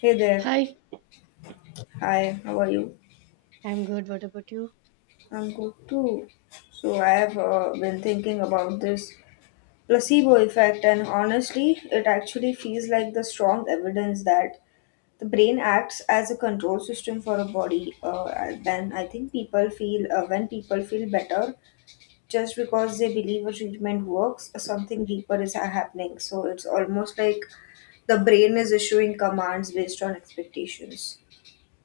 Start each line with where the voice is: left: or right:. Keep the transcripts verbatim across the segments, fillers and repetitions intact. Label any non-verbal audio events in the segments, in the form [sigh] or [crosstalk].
left: Hey there.
right: Hi,
left: Hi, how are you?
right: I'm good. What about you?
left: I'm good too. So, I have uh, been thinking about this placebo effect, and honestly, it actually feels like the strong evidence that the brain acts as a control system for a body. Uh, and then I think people feel uh, when people feel better just because they believe a treatment works, uh, something deeper is happening. So, it's almost like the brain is issuing commands based on expectations.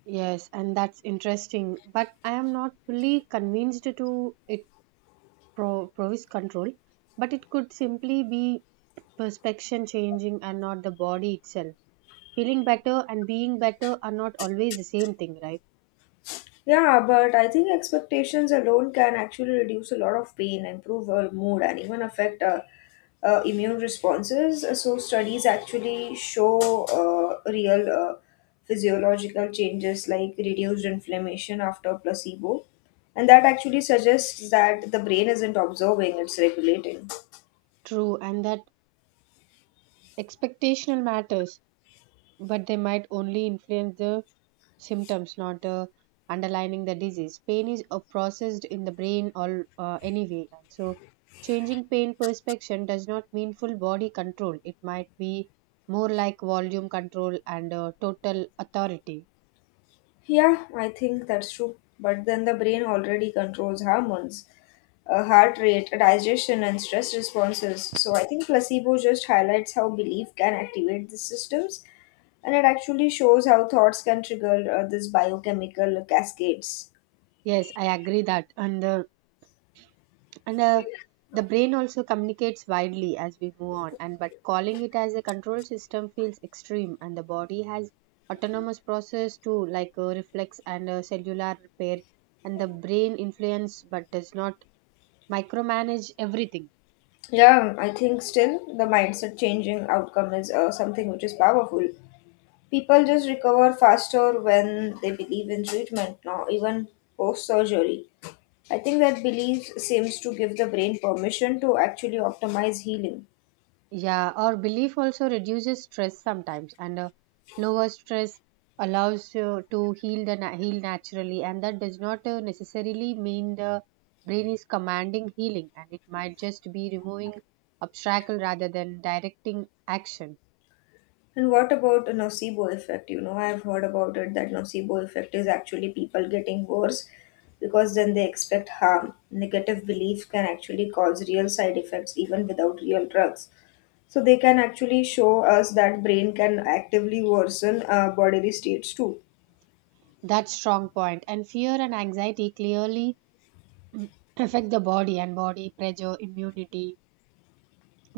right: Yes, and that's interesting, but I am not fully convinced to it pro- provis control, but it could simply be perception changing and not the body itself. Feeling better and being better are not always the same thing, right?
left: Yeah, but I think expectations alone can actually reduce a lot of pain, improve our mood, and even affect uh, uh, immune responses. So, studies actually show uh, real uh, physiological changes like reduced inflammation after placebo. And that actually suggests that the brain isn't observing, it's regulating.
right: True, and that expectational matters, but they might only influence the symptoms, not the underlining the disease. Pain is uh, processed in the brain all uh, anyway, and so changing pain perception does not mean full body control. It might be more like volume control and uh, total authority.
left: Yeah, I think that's true. But then the brain already controls hormones, uh, heart rate, digestion, and stress responses. So I think placebo just highlights how belief can activate the systems, and it actually shows how thoughts can trigger uh, this biochemical cascades.
right: Yes, I agree that, and uh, and uh, the brain also communicates widely as we move on. And but calling it as a control system feels extreme, and the body has autonomous process too, like uh, reflex and uh, cellular repair, and the brain influence but does not micromanage everything.
left: Yeah, I think still the mindset changing outcome is uh, something which is powerful. People just recover faster when they believe in treatment now, even post surgery. I think that belief seems to give the brain permission to actually optimize healing.
right: Yeah, our belief also reduces stress sometimes, and uh, lower stress allows you to heal the na- heal naturally, and that does not uh, necessarily mean the brain is commanding healing, and it might just be removing obstacle rather than directing action.
left: And what about a nocebo effect? You know, I've heard about it that nocebo effect is actually people getting worse because then they expect harm. Negative belief can actually cause real side effects even without real drugs. So they can actually show us that brain can actively worsen uh, bodily states too.
right: That's strong point. And fear and anxiety clearly [clears throat] mm, affect the body and body pressure, immunity,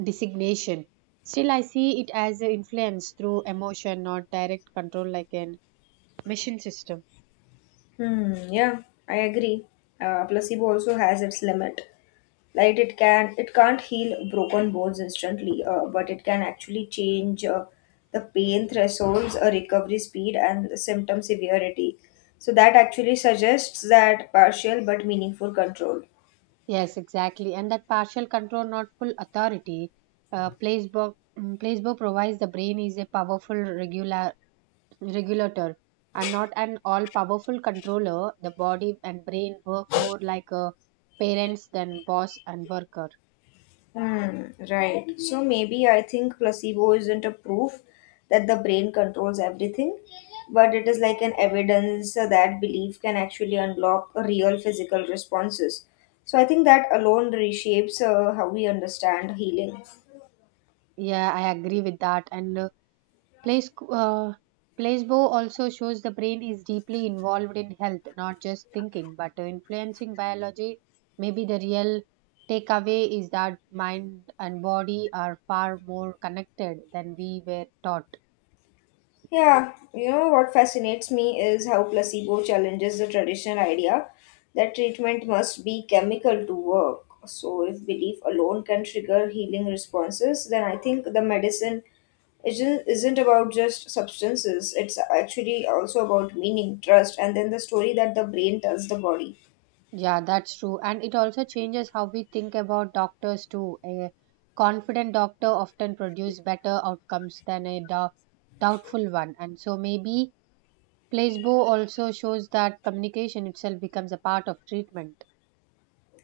right: designation. Still, I see it as an influence through emotion, not direct control like an mission system.
left: Hmm, yeah, I agree. Uh, placebo also has its limit. Like it can, it can't heal broken bones instantly, uh, but it can actually change uh, the pain thresholds, uh, recovery speed, and the symptom severity. So that actually suggests that partial but meaningful control.
right: Yes, exactly. And that partial control, not full authority, uh, placebo, mm, placebo provides the brain is a powerful regular, regulator and not an all powerful controller. The body and brain work more like a parents than boss and worker.
left: Hmm, right. So maybe I think placebo isn't a proof that the brain controls everything, but it is like an evidence that belief can actually unlock real physical responses. So I think that alone reshapes uh, how we understand healing.
right: Yeah, I agree with that. And uh, Place, uh, placebo also shows the brain is deeply involved in health, not just thinking, but influencing biology. Maybe the real takeaway is that mind and body are far more connected than we were taught.
left: Yeah, you know what fascinates me is how placebo challenges the traditional idea that treatment must be chemical to work. So, if belief alone can trigger healing responses, then I think the medicine isn't, isn't about just substances, it's actually also about meaning, trust, and then the story that the brain tells the body.
right: Yeah, that's true. And it also changes how we think about doctors too. A confident doctor often produces better outcomes than a dou- doubtful one. And so maybe placebo also shows that communication itself becomes a part of treatment.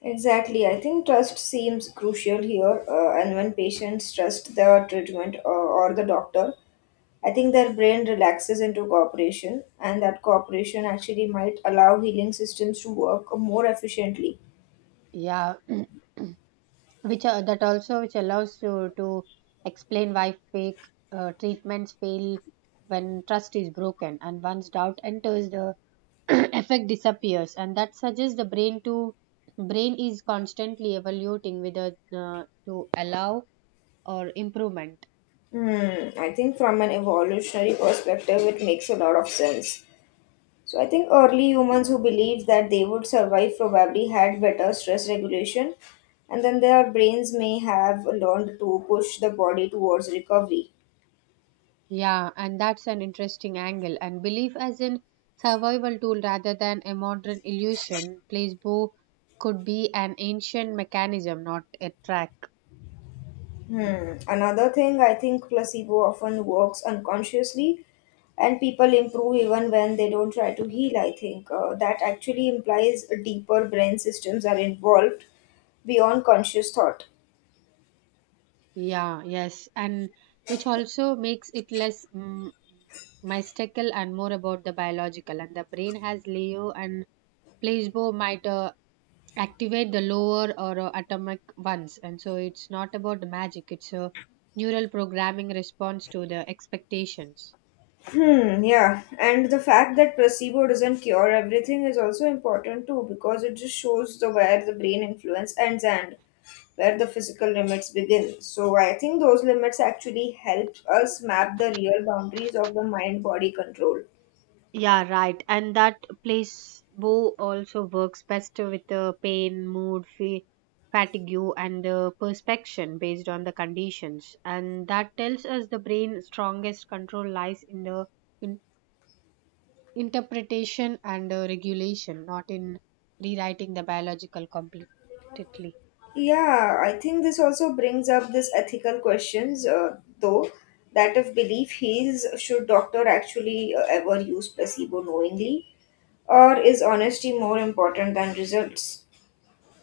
left: Exactly. I think trust seems crucial here, uh, and when patients trust the treatment uh, or the doctor, I think their brain relaxes into cooperation, and that cooperation actually might allow healing systems to work more efficiently.
right: Yeah, [clears throat] which uh, that also which allows you to explain why fake uh, treatments fail when trust is broken, and once doubt enters the [clears throat] effect disappears, and that suggests the brain to brain is constantly evaluating whether uh, to allow or improvement.
left: Hmm, I think from an evolutionary perspective, it makes a lot of sense. So I think early humans who believed that they would survive probably had better stress regulation, and then their brains may have learned to push the body towards recovery.
right: Yeah, and that's an interesting angle, and belief as in survival tool rather than a modern illusion. Placebo could be an ancient mechanism, not a track.
left: Hmm. Another thing, I think placebo often works unconsciously, and people improve even when they don't try to heal. I think uh, that actually implies deeper brain systems are involved beyond conscious thought.
right: Yeah, yes, and which also makes it less mm, mystical and more about the biological. And the brain has Leo, and placebo might uh, activate the lower or uh, atomic ones, and so it's not about magic. It's a neural programming response to the expectations.
left: Hmm, yeah. And the fact that placebo doesn't cure everything is also important too because it just shows the where the brain influence ends and where the physical limits begin. So I think those limits actually help us map the real boundaries of the mind body control.
right: Yeah, right. And that placebo also works best with the pain, mood, fa- fatigue, and the perspection based on the conditions. And that tells us the brain's strongest control lies in the in- interpretation and uh, regulation, not in rewriting the biological completely.
left: Yeah, I think this also brings up this ethical questions, uh, though, that if belief heals, should doctor actually uh, ever use placebo knowingly, or is honesty more important than results?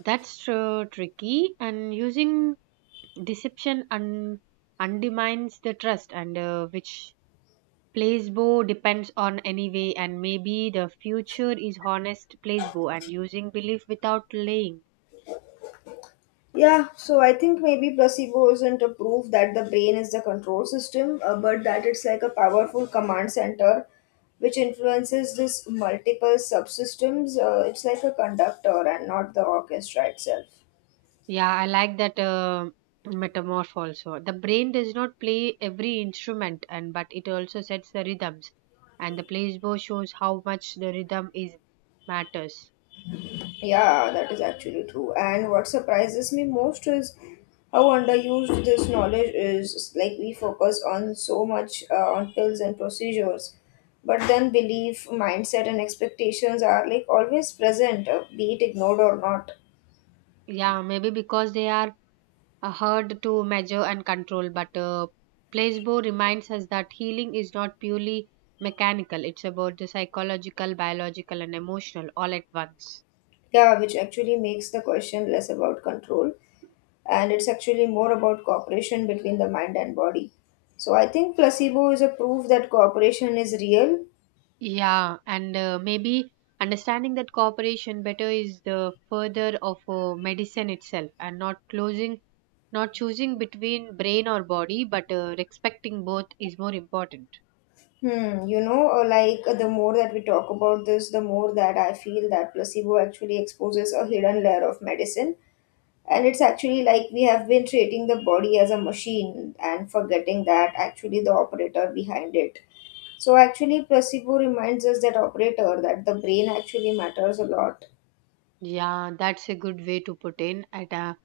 right: That's uh, tricky. And using deception un- undermines the trust, and uh, which placebo depends on anyway. And maybe the future is honest placebo and using belief without lying.
left: Yeah, so I think maybe placebo isn't a proof that the brain is the control system, uh, but that it's like a powerful command center which influences this multiple subsystems. Uh, it's like a conductor and not the orchestra itself.
right: Yeah, I like that uh, metamorph. Also, the brain does not play every instrument, and but it also sets the rhythms, and the placebo shows how much the rhythm is matters.
left: Yeah, that is actually true. And what surprises me most is how underused this knowledge is. Like we focus on so much uh, on pills and procedures, but then belief, mindset, and expectations are like always present, uh, be it ignored or not.
right: Yeah, maybe because they are uh, hard to measure and control, but uh, placebo reminds us that healing is not purely mechanical. It's about the psychological, biological, and emotional all at once.
left: Yeah, which actually makes the question less about control, and it's actually more about cooperation between the mind and body. So I think placebo is a proof that cooperation is real.
right: Yeah, and uh, maybe understanding that cooperation better is the further of uh, medicine itself and not closing. Not choosing between brain or body, but uh, respecting both is more important.
left: Hmm, you know, uh, like uh, the more that we talk about this, the more that I feel that placebo actually exposes a hidden layer of medicine. And it's actually like we have been treating the body as a machine and forgetting that actually the operator behind it. So actually placebo reminds us that operator that the brain actually matters a lot.
right: Yeah, that's a good way to put in at a,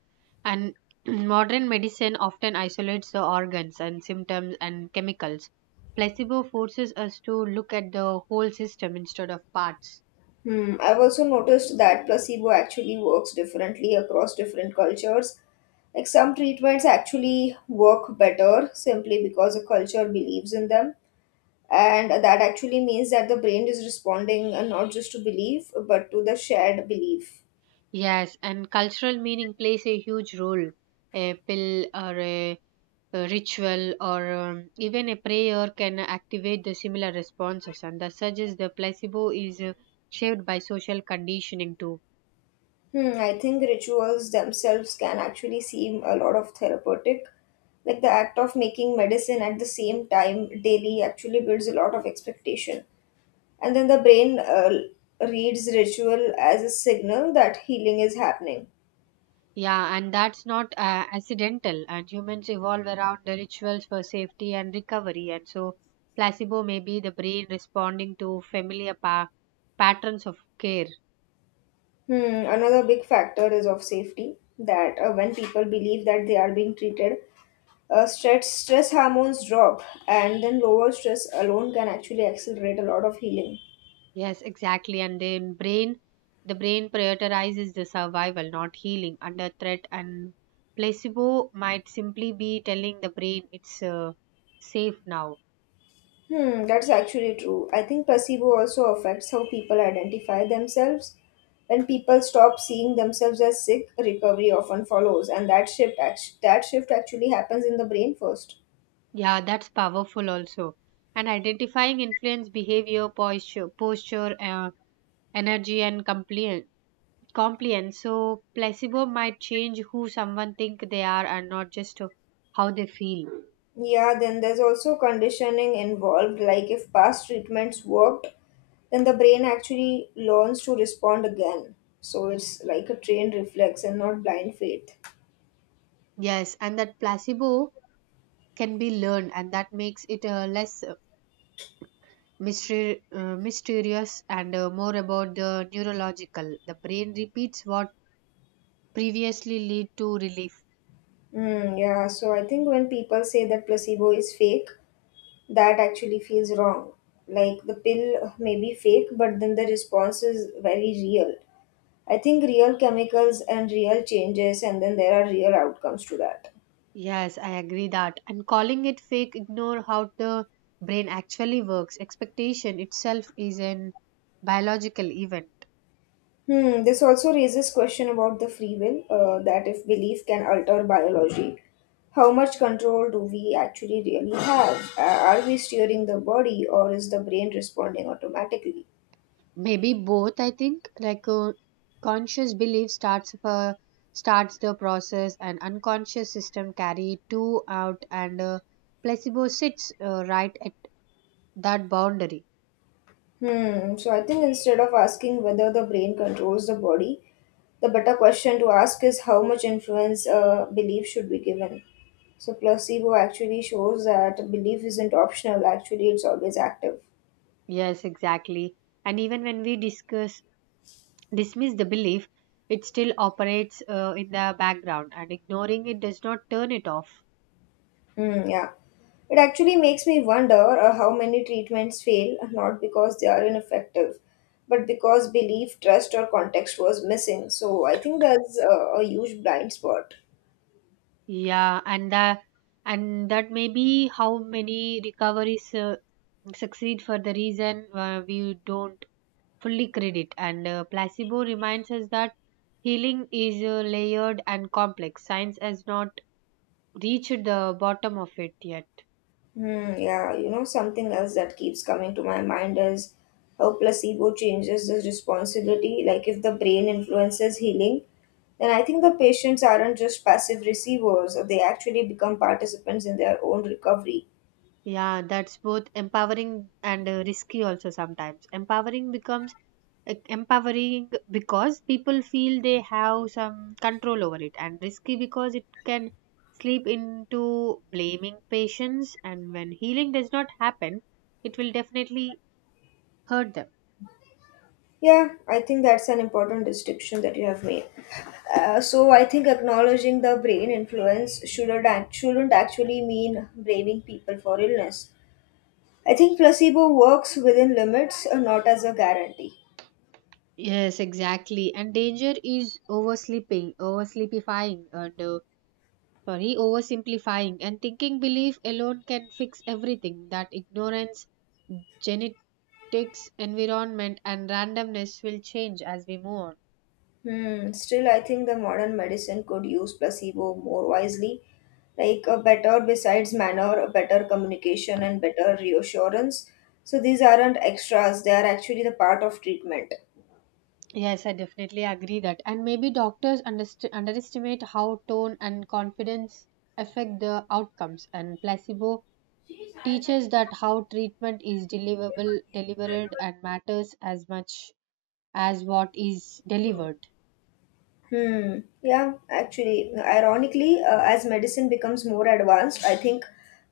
right: and [clears throat] modern medicine often isolates the organs and symptoms and chemicals. Placebo forces us to look at the whole system instead of parts.
left: Hmm, I've also noticed that placebo actually works differently across different cultures, like some treatments actually work better simply because a culture believes in them, and that actually means that the brain is responding uh, not just to belief but to the shared belief.
right: Yes, and cultural meaning plays a huge role. A pill or a, a ritual or um, even a prayer can activate the similar responses, and thus suggests the placebo is uh, shaped by social conditioning too.
left: Hmm, I think rituals themselves can actually seem a lot of therapeutic, like the act of making medicine at the same time daily actually builds a lot of expectation, and then the brain uh, reads ritual as a signal that healing is happening.
right: Yeah, and that's not uh, accidental. And humans evolve around the rituals for safety and recovery. And so, placebo may be the brain responding to familiar pa- patterns of care.
left: Hmm, another big factor is of safety that uh, when people believe that they are being treated, uh, stress stress hormones drop, and then lower stress alone can actually accelerate a lot of healing.
right: Yes, exactly. And then brain, the brain prioritizes the survival, not healing, under threat. And placebo might simply be telling the brain it's uh, safe now.
left: Hmm, that's actually true. I think placebo also affects how people identify themselves. When people stop seeing themselves as sick, recovery often follows, and that shift act- that shift actually happens in the brain first.
right: Yeah, that's powerful also. And identifying influence behavior, posture, posture. Uh, energy and compli- compliance, so placebo might change who someone think they are and not just how they feel.
left: Yeah, then there's also conditioning involved. Like if past treatments worked, then the brain actually learns to respond again. So it's like a trained reflex and not blind faith.
right: Yes, and that placebo can be learned, and that makes it uh, less uh, mystery, uh, mysterious and uh, more about the neurological. The brain repeats what previously lead to relief.
left: Mm, yeah, so I think when people say that placebo is fake, that actually feels wrong. Like the pill may be fake, but then the response is very real. I think real chemicals and real changes, and then there are real outcomes to that.
right: Yes, I agree that, and calling it fake ignore how the brain actually works. Expectation itself is an biological event.
left: Hmm, this also raises question about the free will, uh, that if belief can alter biology, how much control do we actually really have? Uh, are we steering the body or is the brain responding automatically?
right: Maybe both, I think. Like uh, conscious belief starts uh, starts the process, and unconscious system carry two out, and uh, placebo sits uh, right at that boundary.
left: Hmm. So I think instead of asking whether the brain controls the body, the better question to ask is how much influence a belief should be given. So placebo actually shows that belief isn't optional. Actually, it's always active.
right: Yes, exactly. And even when we discuss dismiss the belief, it still operates uh, in the background, and ignoring it does not turn it off.
left: Hmm. Yeah. It actually makes me wonder uh, how many treatments fail not because they are ineffective, but because belief, trust, or context was missing. So I think that's uh, a huge blind spot.
right: Yeah, and the and that may be how many recoveries uh, succeed for the reason uh, we don't fully credit. And uh, placebo reminds us that healing is uh, layered and complex. Science has not reached the bottom of it yet.
left: Hmm, yeah, you know, something else that keeps coming to my mind is how placebo changes the responsibility. Like, if the brain influences healing, then I think the patients aren't just passive receivers, they actually become participants in their own recovery.
right: Yeah, that's both empowering and uh, risky also sometimes. Empowering becomes uh, empowering because people feel they have some control over it, and risky because it can slip into blaming patients. And when healing does not happen, it will definitely hurt them.
left: Yeah, I think that's an important distinction that you have made. Uh, so I think acknowledging the brain influence shouldn't act, shouldn't actually mean blaming people for illness. I think placebo works within limits, uh, not as a guarantee.
right: Yes, exactly. And danger is oversleeping, oversleepifying, and uh, sorry, oversimplifying, and thinking belief alone can fix everything. That ignorance, genetics, environment, and randomness will change as we move on.
left: Hmm. Still, I think the modern medicine could use placebo more wisely, like a better besides manner, a better communication, and better reassurance. So these aren't extras; they are actually the part of treatment.
right: Yes, I definitely agree that. And maybe doctors underst- underestimate how tone and confidence affect the outcomes, and placebo teaches that how treatment is deliverable, delivered, and matters as much as what is delivered.
left: Hmm. Yeah, actually, ironically, uh, as medicine becomes more advanced, I think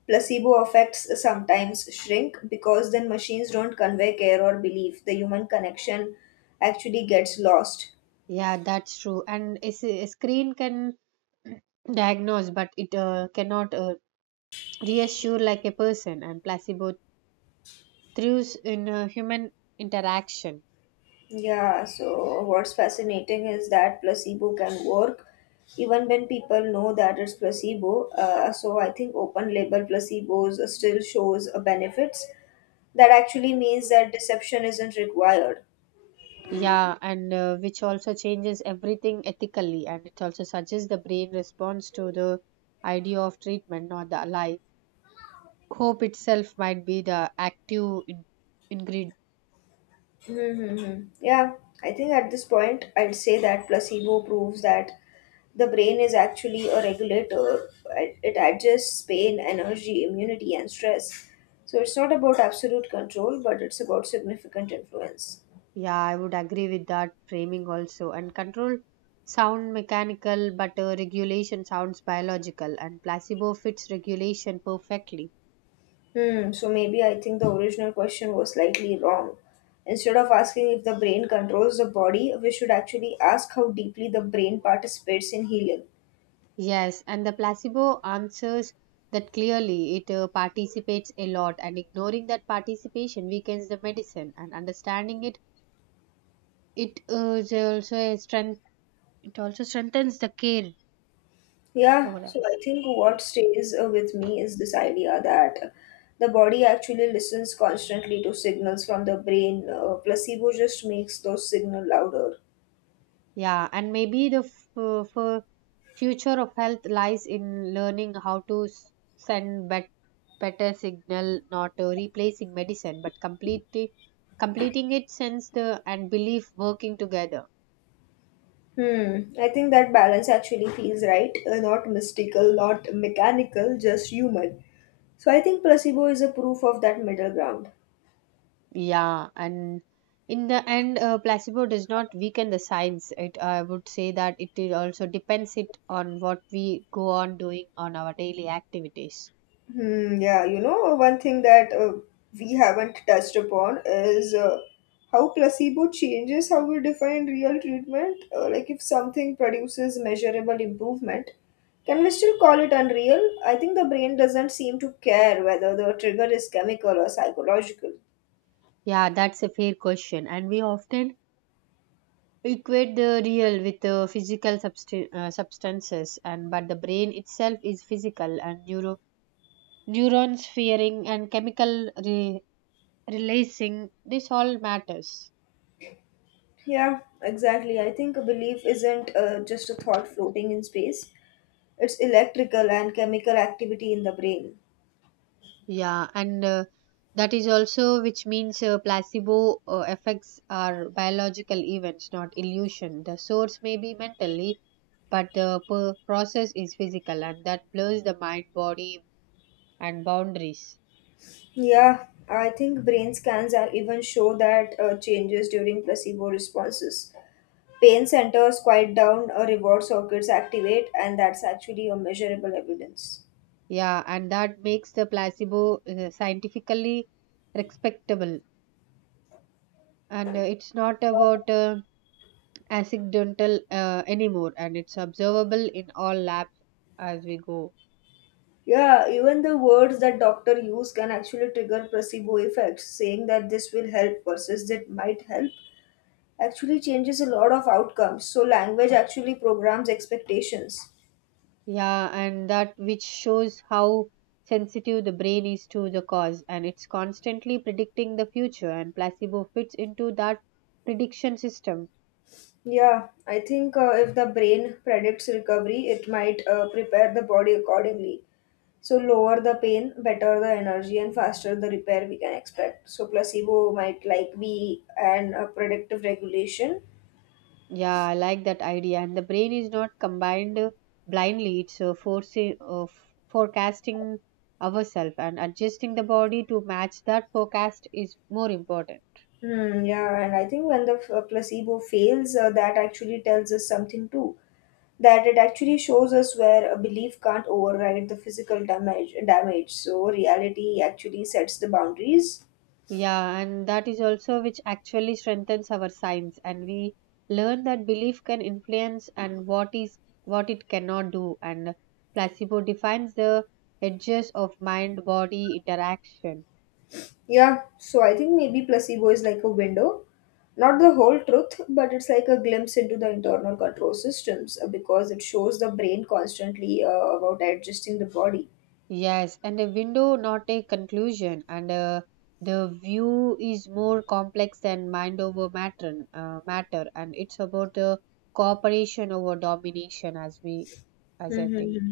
left: placebo effects sometimes shrink because then machines don't convey care or belief. The human connection actually gets lost.
right: Yeah, that's true. And a, s- a screen can diagnose, but it uh, cannot uh, reassure like a person. And placebo thrives in uh, human interaction.
left: Yeah, so what's fascinating is that placebo can work even when people know that it's placebo. Uh, so I think open label placebos still shows a benefits. That actually means that deception isn't required.
right: Yeah, and uh, which also changes everything ethically. And it also suggests the brain responds to the idea of treatment, not the lie. Hope itself might be the active in- ingredient.
left: Mm-hmm. Yeah, I think at this point I'd say that placebo proves that the brain is actually a regulator. It it adjusts pain, energy, immunity, and stress. So it's not about absolute control, but it's about significant influence.
right: Yeah, I would agree with that framing also. And control sound mechanical, but uh, regulation sounds biological, and placebo fits regulation perfectly.
left: Hmm, so maybe I think the original question was slightly wrong. Instead of asking if the brain controls the body, we should actually ask how deeply the brain participates in healing.
right: Yes, and the placebo answers that clearly. It uh, participates a lot, and ignoring that participation weakens the medicine. And understanding it, it uh, is also a strength. It also strengthens the care
left: Yeah,
right: over
left: so
right: us.
left: I think what stays uh, with me is this idea that the body actually listens constantly to signals from the brain. Uh, placebo just makes those signals louder.
right: Yeah, and maybe the f- uh, for future of health lies in learning how to s- send bet- better signal, not uh, replacing medicine, but completely completing it since the and belief working together.
left: Hmm. I think that balance actually feels right. Uh, not mystical, not mechanical, just human. So I think placebo is a proof of that middle ground.
right: Yeah, and in the end, uh, placebo does not weaken the science. It I would say that it is also depends it on what we go on doing on our daily activities.
left: Hmm. Yeah. You know, one thing that uh, we haven't touched upon is uh, how placebo changes how we define real treatment. Uh, like if something produces measurable improvement, can we still call it unreal? I think the brain doesn't seem to care whether the trigger is chemical or psychological.
right: Yeah, that's a fair question, and we often equate the real with the physical subst- uh, substances, and but the brain itself is physical, and neuro- neurons firing and chemical re- releasing this all matters.
left: Yeah, exactly. I think a belief isn't uh, just a thought floating in space, it's electrical and chemical activity in the brain.
right: Yeah, and uh, that is also which means uh, placebo uh, effects are biological events, not illusion. The source may be mentally, but the per- process is physical, and that blurs the mind body and boundaries.
left: Yeah, I think brain scans are even show that uh, changes during placebo responses. Pain centers quiet down, uh, reward circuits activate, and that's actually a measurable evidence.
right: Yeah, and that makes the placebo uh, scientifically respectable. And uh, it's not about uh, accidental uh, anymore, and it's observable in all labs as we go.
left: Yeah, even the words that doctor use can actually trigger placebo effects, saying that this will help versus it might help actually changes a lot of outcomes. So, language actually programs expectations.
right: Yeah, and that which shows how sensitive the brain is to the cause, and it's constantly predicting the future, and placebo fits into that prediction system.
left: Yeah, I think uh, if the brain predicts recovery, it might uh, prepare the body accordingly. So, lower the pain, better the energy, and faster the repair we can expect. So, placebo might like be an uh, predictive regulation.
right: Yeah, I like that idea. And the brain is not combined uh, blindly. It's uh, forcing, uh, f- forecasting ourselves, and adjusting the body to match that forecast is more important.
left: Hmm, yeah, and I think when the uh, placebo fails, uh, that actually tells us something too. That it actually shows us where a belief can't override the physical damage damage. So reality actually sets the boundaries.
right: Yeah, and that is also which actually strengthens our science. And we learn that belief can influence and what is what it cannot do. And placebo defines the edges of mind body interaction.
left: Yeah, so I think maybe placebo is like a window, not the whole truth, but it's like a glimpse into the internal control systems, uh, because it shows the brain constantly uh, about adjusting the body.
right: Yes, and a window, not a conclusion. And uh, the view is more complex than mind over matter, uh, matter, and it's about the cooperation over domination, as we, as I think.
left: Hmm,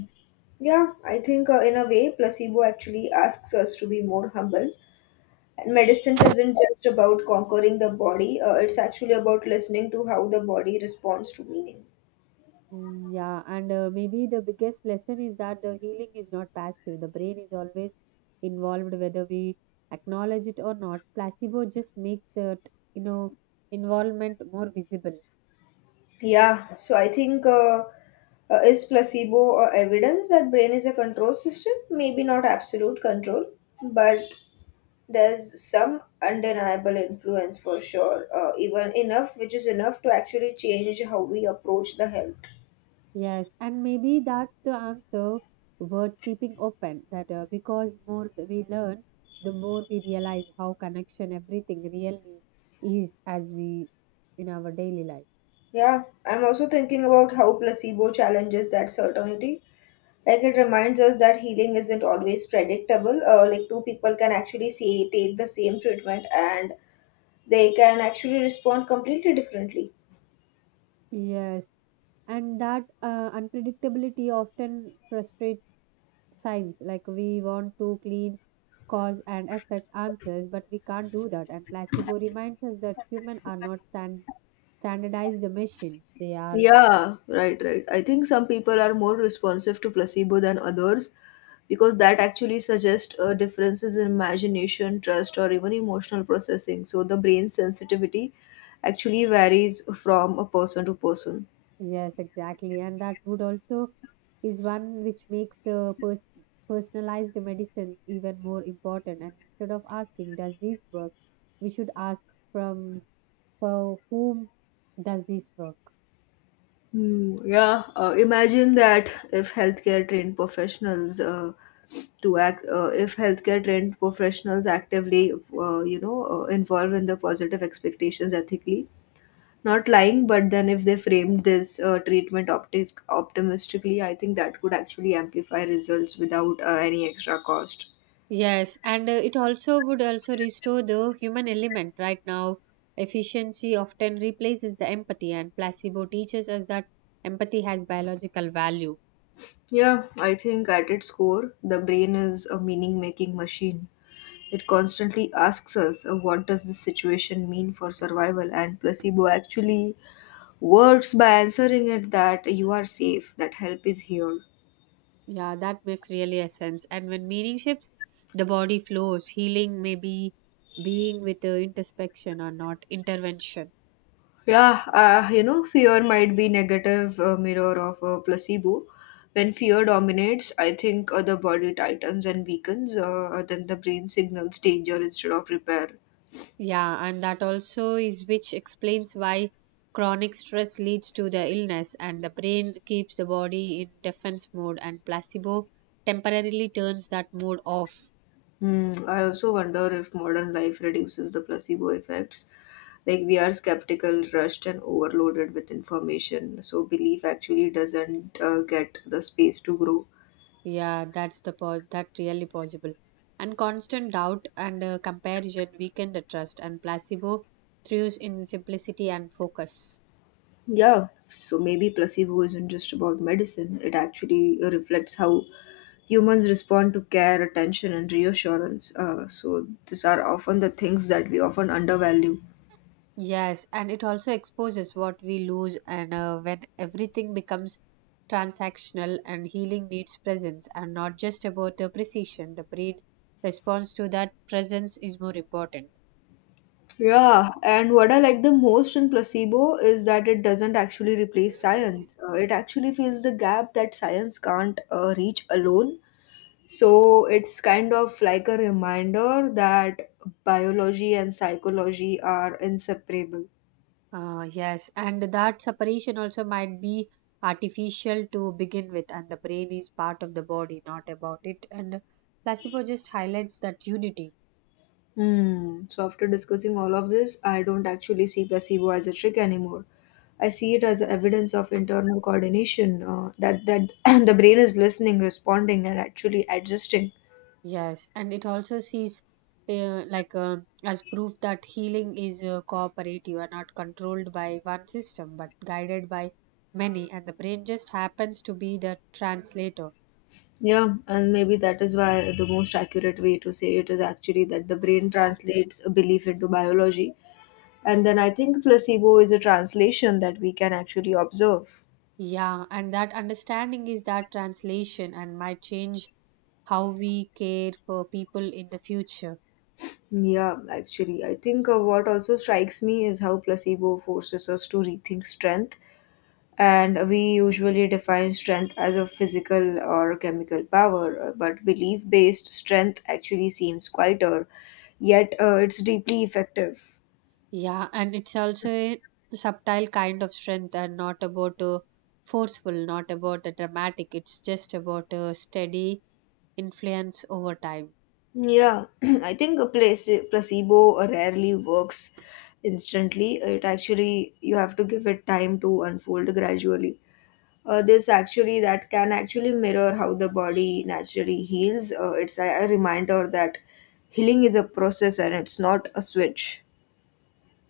left: yeah, I think uh, in a way placebo actually asks us to be more humble. And medicine isn't just about conquering the body, uh, it's actually about listening to how the body responds to meaning.
right: Mm, yeah, and uh, maybe the biggest lesson is that the healing is not passive. The brain is always involved, whether we acknowledge it or not. Placebo just makes that you know involvement more visible.
left: Yeah, so I think uh, uh, is placebo uh, evidence that brain is a control system? Maybe not absolute control, but there's some undeniable influence for sure. Uh, even enough, which is enough to actually change how we approach the health.
right: Yes, and maybe that's the answer worth keeping open, that uh, because more th- we learn, the more we realize how connection everything really is as we in our daily life.
left: Yeah, I'm also thinking about how placebo challenges that certainty. Like it reminds us that healing isn't always predictable. Uh, like two people can actually say take the same treatment and they can actually respond completely differently.
right: Yes, and that uh, unpredictability often frustrates science. Like we want to clean cause and effect answers, but we can't do that. And placebo reminds us that humans are not stand standardized machines; they are.
left: Yeah, right, right. I think some people are more responsive to placebo than others because that actually suggests uh, differences in imagination, trust, or even emotional processing. So the brain's sensitivity actually varies from a person to person.
right: Yes, exactly. And that would also is one which makes the pers- personalized medicine even more important. And instead of asking, does this work? We should ask from for whom does this work?
left: Hmm, yeah, uh, imagine that if healthcare trained professionals uh, to act, uh, if healthcare trained professionals actively, uh, you know, uh, involve in the positive expectations ethically, not lying, but then if they framed this uh, treatment opti- optimistically, I think that could actually amplify results without uh, any extra cost.
right: Yes, and uh, it also would also restore the human element. Right now, efficiency often replaces the empathy, and placebo teaches us that empathy has biological value.
left: Yeah, I think at its core, the brain is a meaning making machine. It constantly asks us uh, what does this situation mean for survival, and placebo actually works by answering it that you are safe, that help is here.
right: Yeah, that makes really a sense. And when meaning shifts, the body flows. Healing may be being with the introspection or not intervention.
left: Yeah, uh, you know, fear might be negative uh, mirror of a placebo. When fear dominates, I think uh, the body tightens and weakens, uh, then the brain signals danger instead of repair.
right: Yeah, and that also is which explains why chronic stress leads to the illness, and the brain keeps the body in defense mode, and placebo temporarily turns that mode off.
left: Hmm, I also wonder if modern life reduces the placebo effects. Like we are skeptical, rushed, and overloaded with information, so belief actually doesn't uh, get the space to grow.
right: Yeah, that's the po- that really possible. And constant doubt and uh, comparison weaken the trust, and placebo thrives in simplicity and focus.
left: Yeah, so maybe placebo isn't just about medicine, it actually reflects how humans respond to care, attention, and reassurance. Uh, so these are often the things that we often undervalue.
right: Yes, and it also exposes what we lose, and uh, when everything becomes transactional and healing needs presence and not just about the precision, the brain response to that presence is more important.
left: Yeah, and what I like the most in placebo is that it doesn't actually replace science. Uh, it actually fills the gap that science can't uh, reach alone. So it's kind of like a reminder that biology and psychology are inseparable.
right: Uh, yes, and that separation also might be artificial to begin with, and the brain is part of the body, not about it. And placebo just highlights that unity.
left: Hmm. So after discussing all of this, I don't actually see placebo as a trick anymore. I see it as evidence of internal coordination, uh, that that [clears throat] the brain is listening, responding, and actually adjusting.
right: Yes, and it also sees uh, like uh, as proof that healing is uh, cooperative and not controlled by one system but guided by many, and the brain just happens to be the translator.
left: Yeah, and maybe that is why the most accurate way to say it is actually that the brain translates a belief into biology. And then I think placebo is a translation that we can actually observe.
right: Yeah, and that understanding is that translation and might change how we care for people in the future.
left: Yeah, actually, I think uh, what also strikes me is how placebo forces us to rethink strength. And we usually define strength as a physical or chemical power, uh, but belief based strength actually seems quieter, yet, uh, it's deeply effective.
right: Yeah, and it's also a subtle kind of strength and not about a forceful, not about a dramatic. It's just about a steady influence over time.
left: Yeah, [clears throat] I think a place- placebo rarely works instantly. It actually, you have to give it time to unfold gradually. Uh, this actually, that can actually mirror how the body naturally heals. Uh, it's a, a reminder that healing is a process and it's not a switch.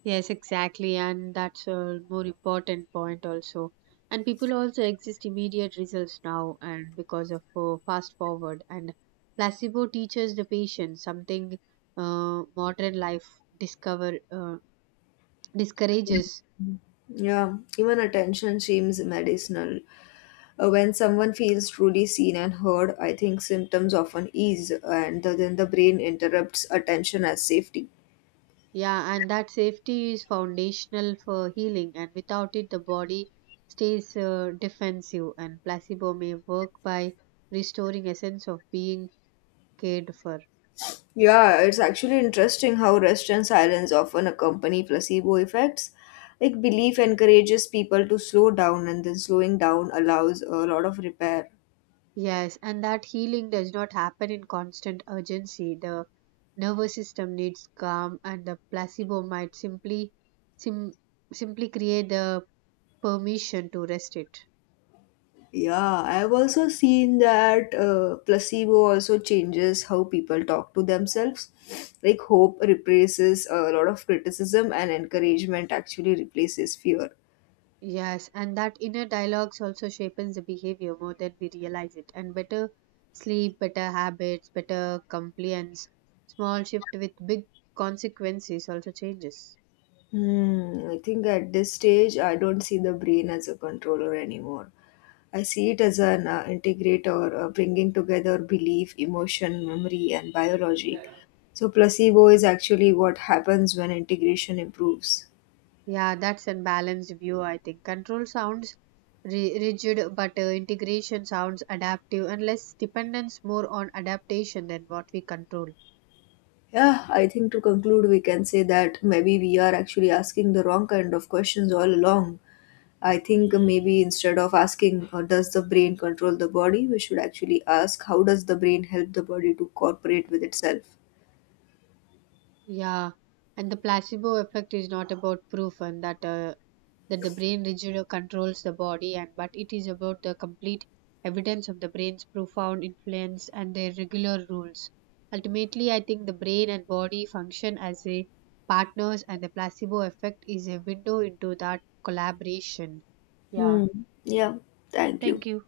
right: Yes, exactly, and that's a more important point also. And people also exist immediate results now, and because of uh, fast forward and placebo teaches the patient something uh, modern life discover uh, discourages.
left: Yeah, even attention seems medicinal. Uh, when someone feels truly seen and heard, I think symptoms often ease, and the, then the brain interrupts attention as safety.
right: Yeah, and that safety is foundational for healing, and without it, the body stays uh, defensive. And placebo may work by restoring a sense of being cared for.
left: Yeah, it's actually interesting how rest and silence often accompany placebo effects. Like belief encourages people to slow down, and then slowing down allows a lot of repair.
right: Yes, and that healing does not happen in constant urgency. The nervous system needs calm, and the placebo might simply sim- simply create the permission to rest it.
left: Yeah, I've also seen that uh, placebo also changes how people talk to themselves. Like hope replaces a lot of criticism, and encouragement actually replaces fear.
right: Yes, and that inner dialogues also shapes the behavior more than we realize it. And better sleep, better habits, better compliance, small shift with big consequences also changes.
left: Hmm, I think at this stage, I don't see the brain as a controller anymore. I see it as an uh, integrate uh, bringing together belief, emotion, memory, and biology. So, placebo is actually what happens when integration improves.
right: Yeah, that's a balanced view, I think. Control sounds ri- rigid, but uh, integration sounds adaptive and less dependence more on adaptation than what we control.
left: Yeah, I think to conclude, we can say that maybe we are actually asking the wrong kind of questions all along. I think maybe instead of asking, uh, does the brain control the body, we should actually ask, how does the brain help the body to cooperate with itself?
right: Yeah, and the placebo effect is not about proof and that uh, that the brain rigidly controls the body, and but it is about the complete evidence of the brain's profound influence and their regular rules. Ultimately, I think the brain and body function as a partners, and the placebo effect is a window into that collaboration. Yeah,
left: Hmm. Yeah, thank you.
right: thank you.